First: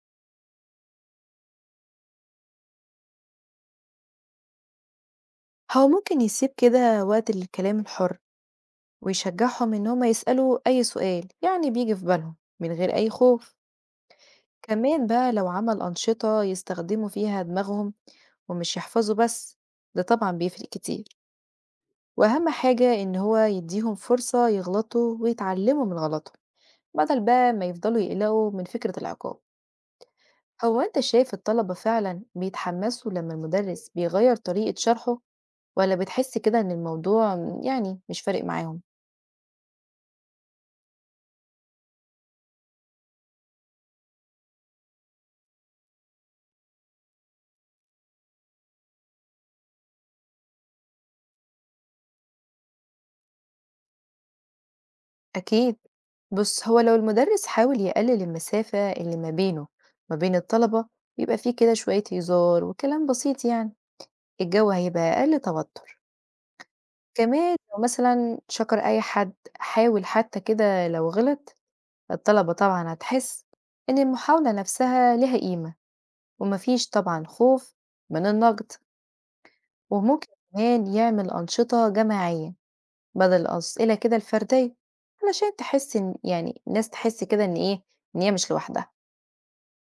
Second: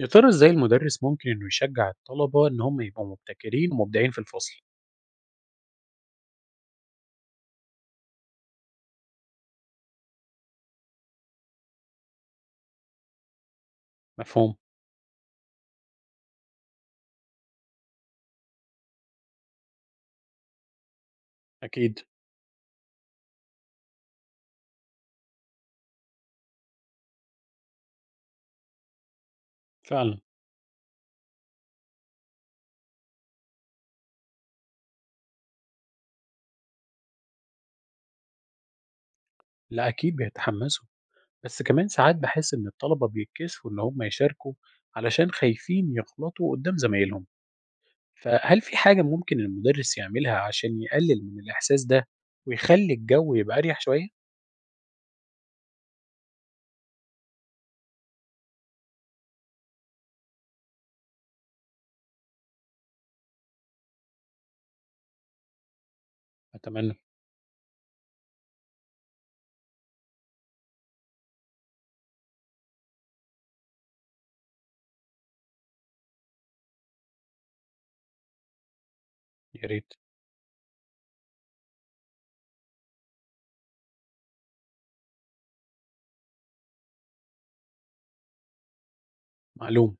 يا ترى إزاي المدرس ممكن إنه يشجع الطلبة إن هم يبقوا مبتكرين ومبدعين في الفصل؟ هو ممكن يسيب كده وقت للكلام الحر، ويشجعهم إن هما يسألوا أي سؤال يعني بيجي في بالهم من غير أي خوف. مفهوم؟ كمان بقى لو عمل أنشطة يستخدموا فيها دماغهم ومش يحفظوا بس، ده طبعا بيفرق كتير. أكيد. وأهم حاجة إن هو يديهم فرصة يغلطوا ويتعلموا من غلطهم، بدل بقى ما يفضلوا يقلقوا من فكرة العقاب. فعلا. هو أنت شايف الطلبة فعلا بيتحمسوا لما المدرس بيغير طريقة شرحه، ولا بتحس كده إن الموضوع يعني مش فارق معاهم؟ لا، أكيد بيتحمسوا، بس كمان ساعات بحس إن الطلبة بيتكسفوا إن هم يشاركوا علشان خايفين يغلطوا قدام زمايلهم، فهل في حاجة ممكن المدرس يعملها عشان يقلل من الإحساس ده ويخلي الجو يبقى أريح شوية؟ أكيد. بص، هو لو المدرس حاول يقلل المسافة اللي ما بينه ما بين الطلبة، يبقى فيه كده شوية هزار وكلام بسيط يعني، الجو هيبقى أقل توتر. أتمنى. كمان لو مثلا شكر أي حد حاول حتى كده لو غلط، الطلبة طبعا هتحس إن المحاولة نفسها لها قيمة، ومفيش طبعا خوف من النقد. يا ريت. وممكن كمان يعمل أنشطة جماعية بدل الأسئلة كده الفردية، علشان تحس إن يعني الناس تحس كده إن إيه، إن هي مش لوحدها. معلوم.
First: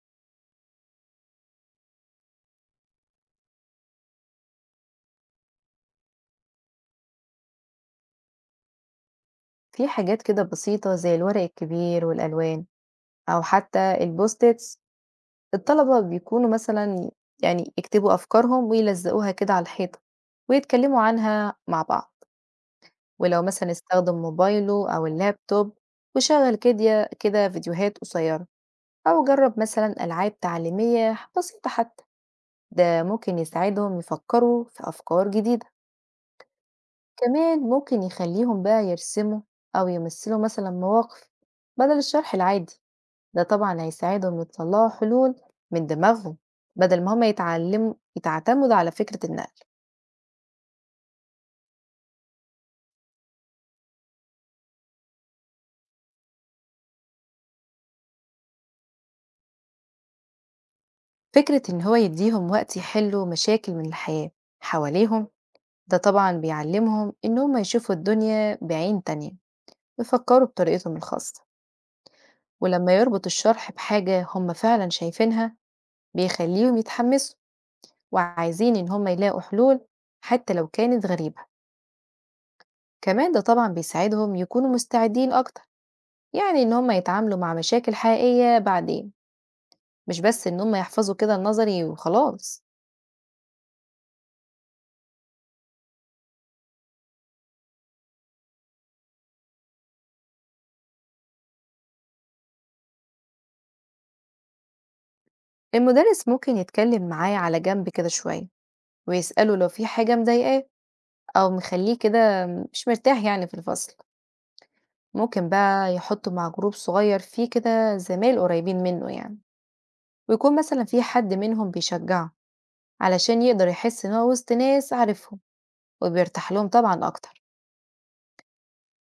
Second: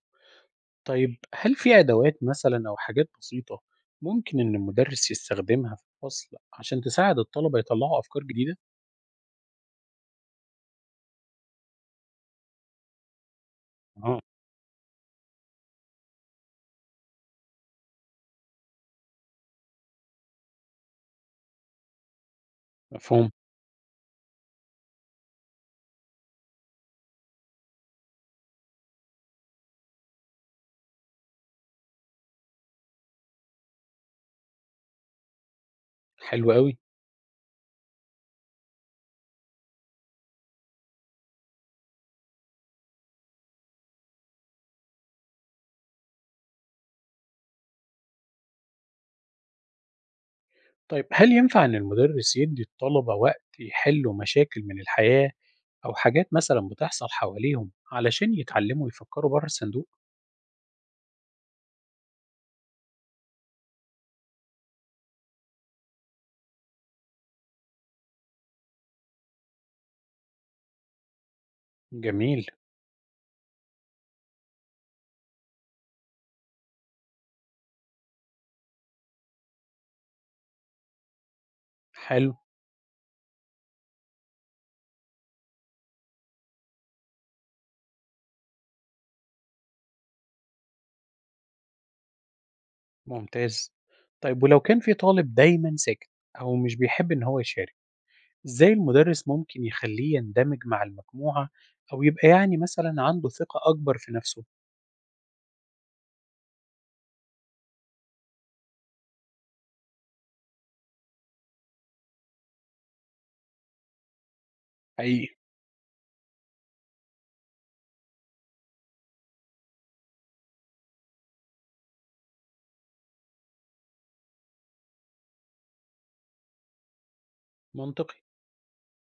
طيب هل في أدوات مثلا أو حاجات بسيطة ممكن إن المدرس يستخدمها في الفصل عشان تساعد الطلبة يطلعوا أفكار جديدة؟ في حاجات كده بسيطة زي الورق الكبير والألوان، أو حتى اه. البوستيتس. الطلبة بيكونوا مثلا يعني يكتبوا أفكارهم ويلزقوها كده على الحيطة ويتكلموا عنها مع بعض. مفهوم. ولو مثلا استخدم موبايله أو اللابتوب وشغل كده فيديوهات قصيرة، أو جرب مثلا ألعاب تعليمية بسيطة حتى، ده ممكن يساعدهم يفكروا في أفكار جديدة. حلو قوي. كمان ممكن يخليهم بقى يرسموا أو يمثلوا مثلا مواقف بدل الشرح العادي، ده طبعا هيساعدهم يطلعوا حلول من دماغهم، بدل ما هما يتعلموا يتعتمدوا على فكرة النقل. طيب هل ينفع إن المدرس يدي الطلبة وقت يحلوا مشاكل من الحياة أو حاجات مثلا بتحصل حواليهم علشان يتعلموا يفكروا بره الصندوق؟ فكرة إن هو يديهم وقت يحلوا مشاكل من الحياة حواليهم، ده طبعا بيعلمهم إن هما يشوفوا الدنيا بعين تانية، يفكروا بطريقتهم الخاصة. جميل. ولما يربط الشرح بحاجة هما فعلا شايفينها، بيخليهم يتحمسوا وعايزين إن هم يلاقوا حلول حتى لو كانت غريبة. حلو. كمان ده طبعا بيساعدهم يكونوا مستعدين أكتر، يعني إن هم يتعاملوا مع مشاكل حقيقية بعدين، مش بس إن هم يحفظوا كده النظري وخلاص. ممتاز. طيب ولو كان في طالب دايما ساكت أو مش بيحب إن هو يشارك، إزاي المدرس ممكن يخلّيه يندمج مع المجموعة أو يبقى مثلًا عنده ثقة أكبر في نفسه؟ المدرس ممكن يتكلم معاه على جنب كده شوية ويسأله لو في حاجة مضايقاه، أو مخليه كده مش مرتاح يعني في الفصل. حقيقي. ممكن بقى يحطه مع جروب صغير فيه كده زمايل قريبين منه يعني، ويكون مثلا في حد منهم بيشجعه، علشان يقدر يحس إن هو وسط ناس عارفهم وبيرتاح لهم طبعا أكتر. منطقي.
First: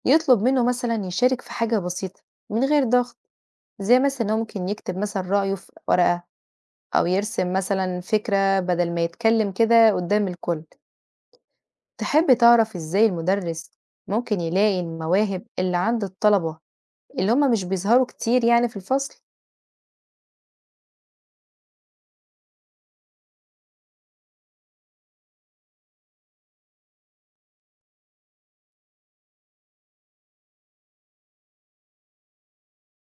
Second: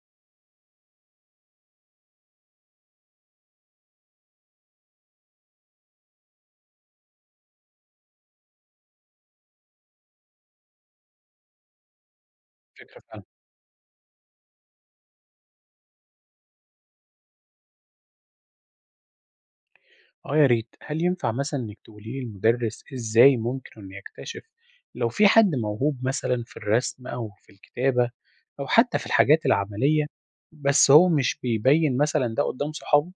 يطلب منه مثلا يشارك في حاجة بسيطة من غير ضغط، زي مثلا إن هو ممكن يكتب مثلا رأيه في ورقة، أو يرسم مثلا فكرة بدل ما يتكلم كده قدام الكل. تحب تعرف فكرة إزاي فعلًا. المدرس ممكن يلاقي المواهب اللي عند الطلبة اللي هم مش بيظهروا كتير يعني في الفصل؟ آه يا ريت، هل ينفع مثلًا إنِّك تقولي لي المدرس إزاي ممكن إنه يكتشف لو في حد موهوب مثلًا في الرسم أو في الكتابة أو حتى في الحاجات العملية، بس هو مش بيبيّن مثلًا ده قدّام صحابه؟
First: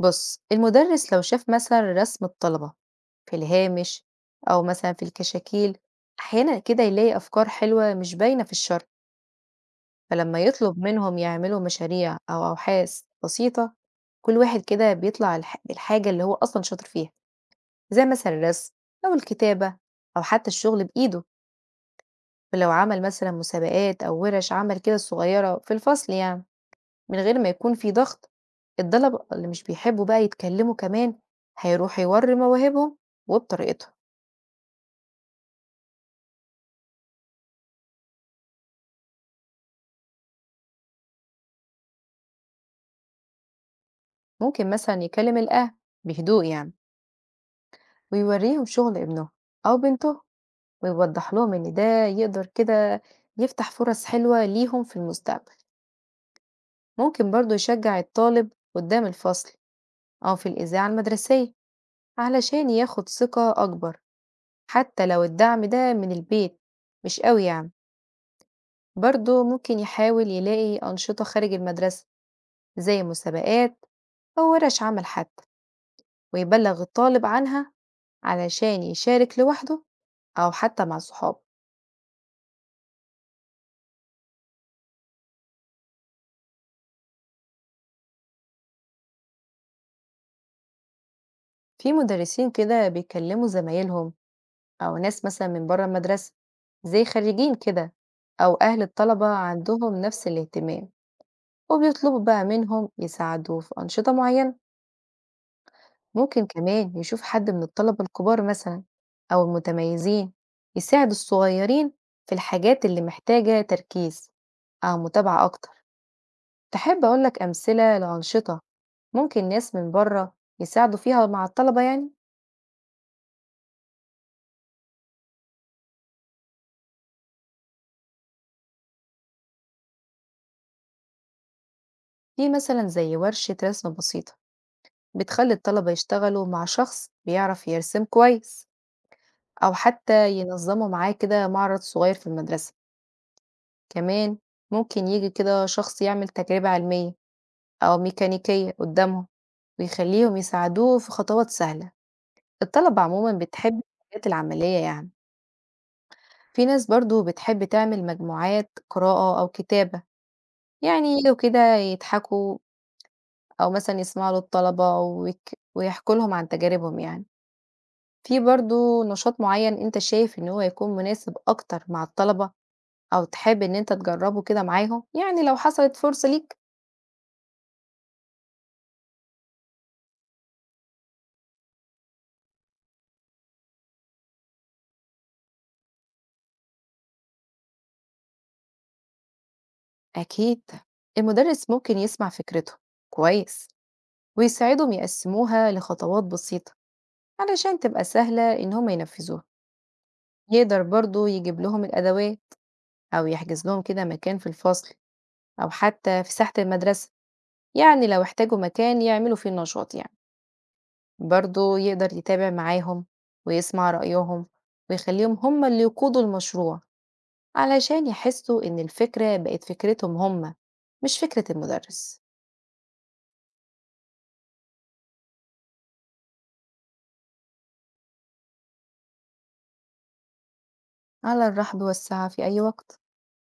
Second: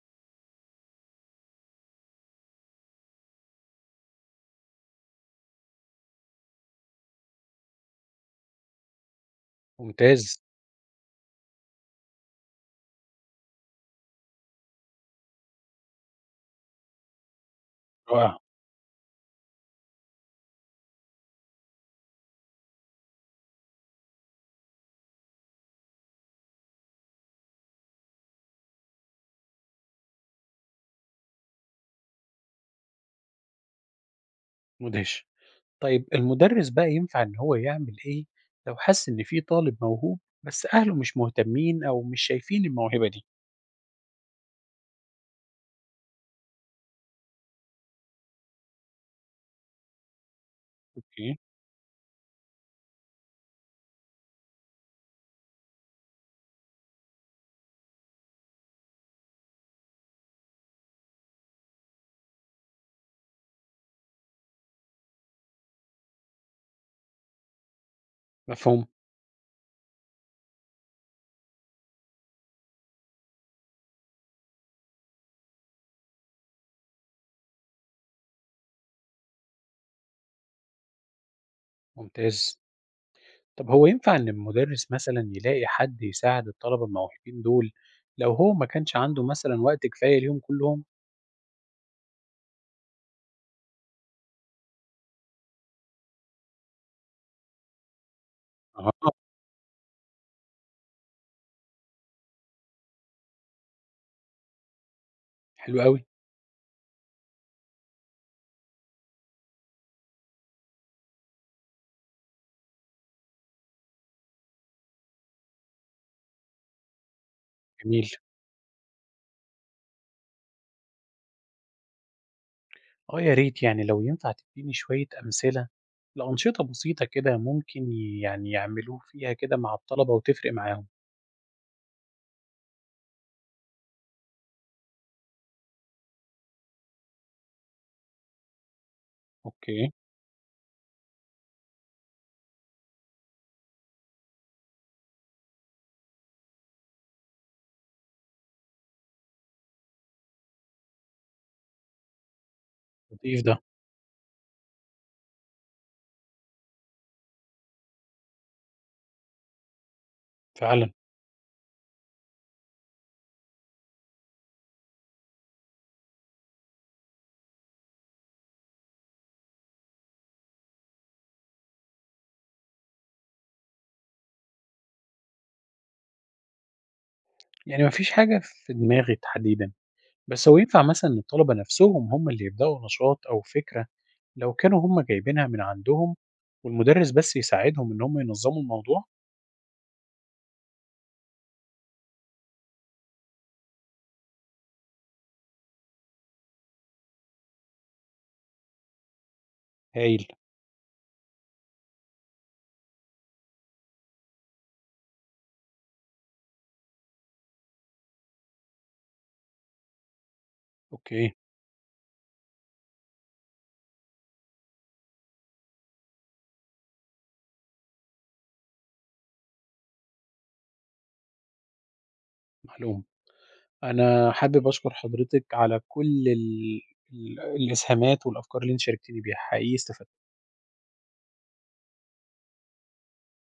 بص، المدرس لو شاف مثلا رسم الطلبة في الهامش أو مثلا في الكشاكيل، أحيانا كده يلاقي أفكار حلوة مش باينة في الشرح. ممتاز. فلما يطلب منهم يعملوا مشاريع أو أبحاث بسيطة، كل واحد كده بيطلع بالحاجة اللي هو أصلا شاطر فيها، زي مثلا رائع. الرسم أو الكتابة أو حتى الشغل بإيده. فلو عمل مثلا مسابقات أو ورش عمل كده صغيرة في الفصل يعني، من غير ما يكون في ضغط، الطلبة اللي مش بيحبوا بقى يتكلموا كمان هيروحوا يوروا مواهبهم وبطريقتهم. مدهش. طيب المدرس بقى ينفع إن هو يعمل إيه لو حس إن في طالب موهوب بس أهله مش مهتمين أو مش شايفين الموهبة دي؟ ممكن مثلا يكلم الأهل بهدوء يعني، ويوريهم شغل ابنه أو بنته، ويوضح أوكي. لهم إن ده يقدر كده يفتح فرص حلوة ليهم في المستقبل. ممكن برضو يشجع الطالب قدام الفصل أو في الإذاعة المدرسية، علشان ياخد ثقة أكبر، حتى لو الدعم ده من البيت مش قوي يعني. مفهوم. برضو ممكن يحاول يلاقي أنشطة خارج المدرسة، زي مسابقات أو ورش عمل حتى، ويبلغ الطالب عنها، علشان يشارك لوحده أو حتى مع صحابه. ممتاز. طب هو ينفع إن المدرس مثلا يلاقي حد يساعد الطلبة الموهوبين دول لو هو ما كانش عنده مثلا وقت كفاية ليهم كلهم؟ في مدرسين كده بيكلموا زمايلهم أو ناس مثلًا من برّه المدرسة، زي خريجين كده، أو أهل أها. الطلبة عندهم نفس الاهتمام، وبيطلبوا بقى منهم يساعدوه في أنشطة معينة. حلو أوي. ممكن كمان يشوف حد من الطلبة الكبار مثلًا أو المتميزين يساعد الصغيرين في الحاجات اللي محتاجة تركيز أو متابعة أكتر. تحب أقول لك أمثلة جميل. لأنشطة ممكن ناس من برّه يساعدوا فيها مع الطلبة يعني؟ أه يا ريت، لو ينفع تديني شوية أمثلة لأنشطة بسيطة كده ممكن يعملوه فيها كده مع الطلبة وتفرق معاهم. في مثلًا زي ورشة رسم بسيطة، بتخلّي الطلبة يشتغلوا مع شخص بيعرف يرسم كويس، أو أوكي. حتى ينظّموا معاه كده معرض صغير في المدرسة. كمان ممكن ييجي كده شخص يعمل تجربة علمية أو ميكانيكية قدّامهم، ويخلّيهم يساعدوه في خطوات سهلة، الطلبة عمومًا لطيف ده. بتحب الحاجات العملية يعني. في ناس برضه بتحب تعمل مجموعات قراءة أو كتابة، فعلا. يعني ييجوا كده يضحكوا، أو مثلًا يسمعوا للطلبة ويحكوا لهم عن تجاربهم يعني. في برضه نشاط معين أنت شايف إن هو هيكون مناسب أكتر مع الطلبة، أو تحب إن أنت تجرّبه كده معاهم؟ يعني لو حصلت فرصة ليك. ما فيش حاجة في دماغي تحديدًا، بس هو ينفع مثلًا إن الطلبة نفسهم هم اللي يبدأوا نشاط أو فكرة لو كانوا هم جايبينها من عندهم والمدرس بس يساعدهم إن هم ينظموا الموضوع؟ أكيد المدرس ممكن يسمع فكرته كويس، ويساعدهم يقسموها لخطوات بسيطة علشان تبقى سهلة إن هم ينفذوها. هايل. يقدر برضه يجيب لهم الأدوات، أو يحجز لهم كده مكان في الفصل أو حتى في ساحة المدرسة، يعني لو احتاجوا مكان يعملوا فيه النشاط يعني. أوكي. برضه يقدر يتابع معاهم ويسمع رأيهم، ويخليهم هم اللي يقودوا المشروع، علشان يحسوا إن الفكرة بقت فكرتهم هم، مش فكرة المدرس. معلومة. أنا حابب أشكر حضرتك على كل ال ال الإسهامات والأفكار اللي أنتِ شاركتيني بيها، حقيقي استفدت. على الرحب والسعة في أي وقت.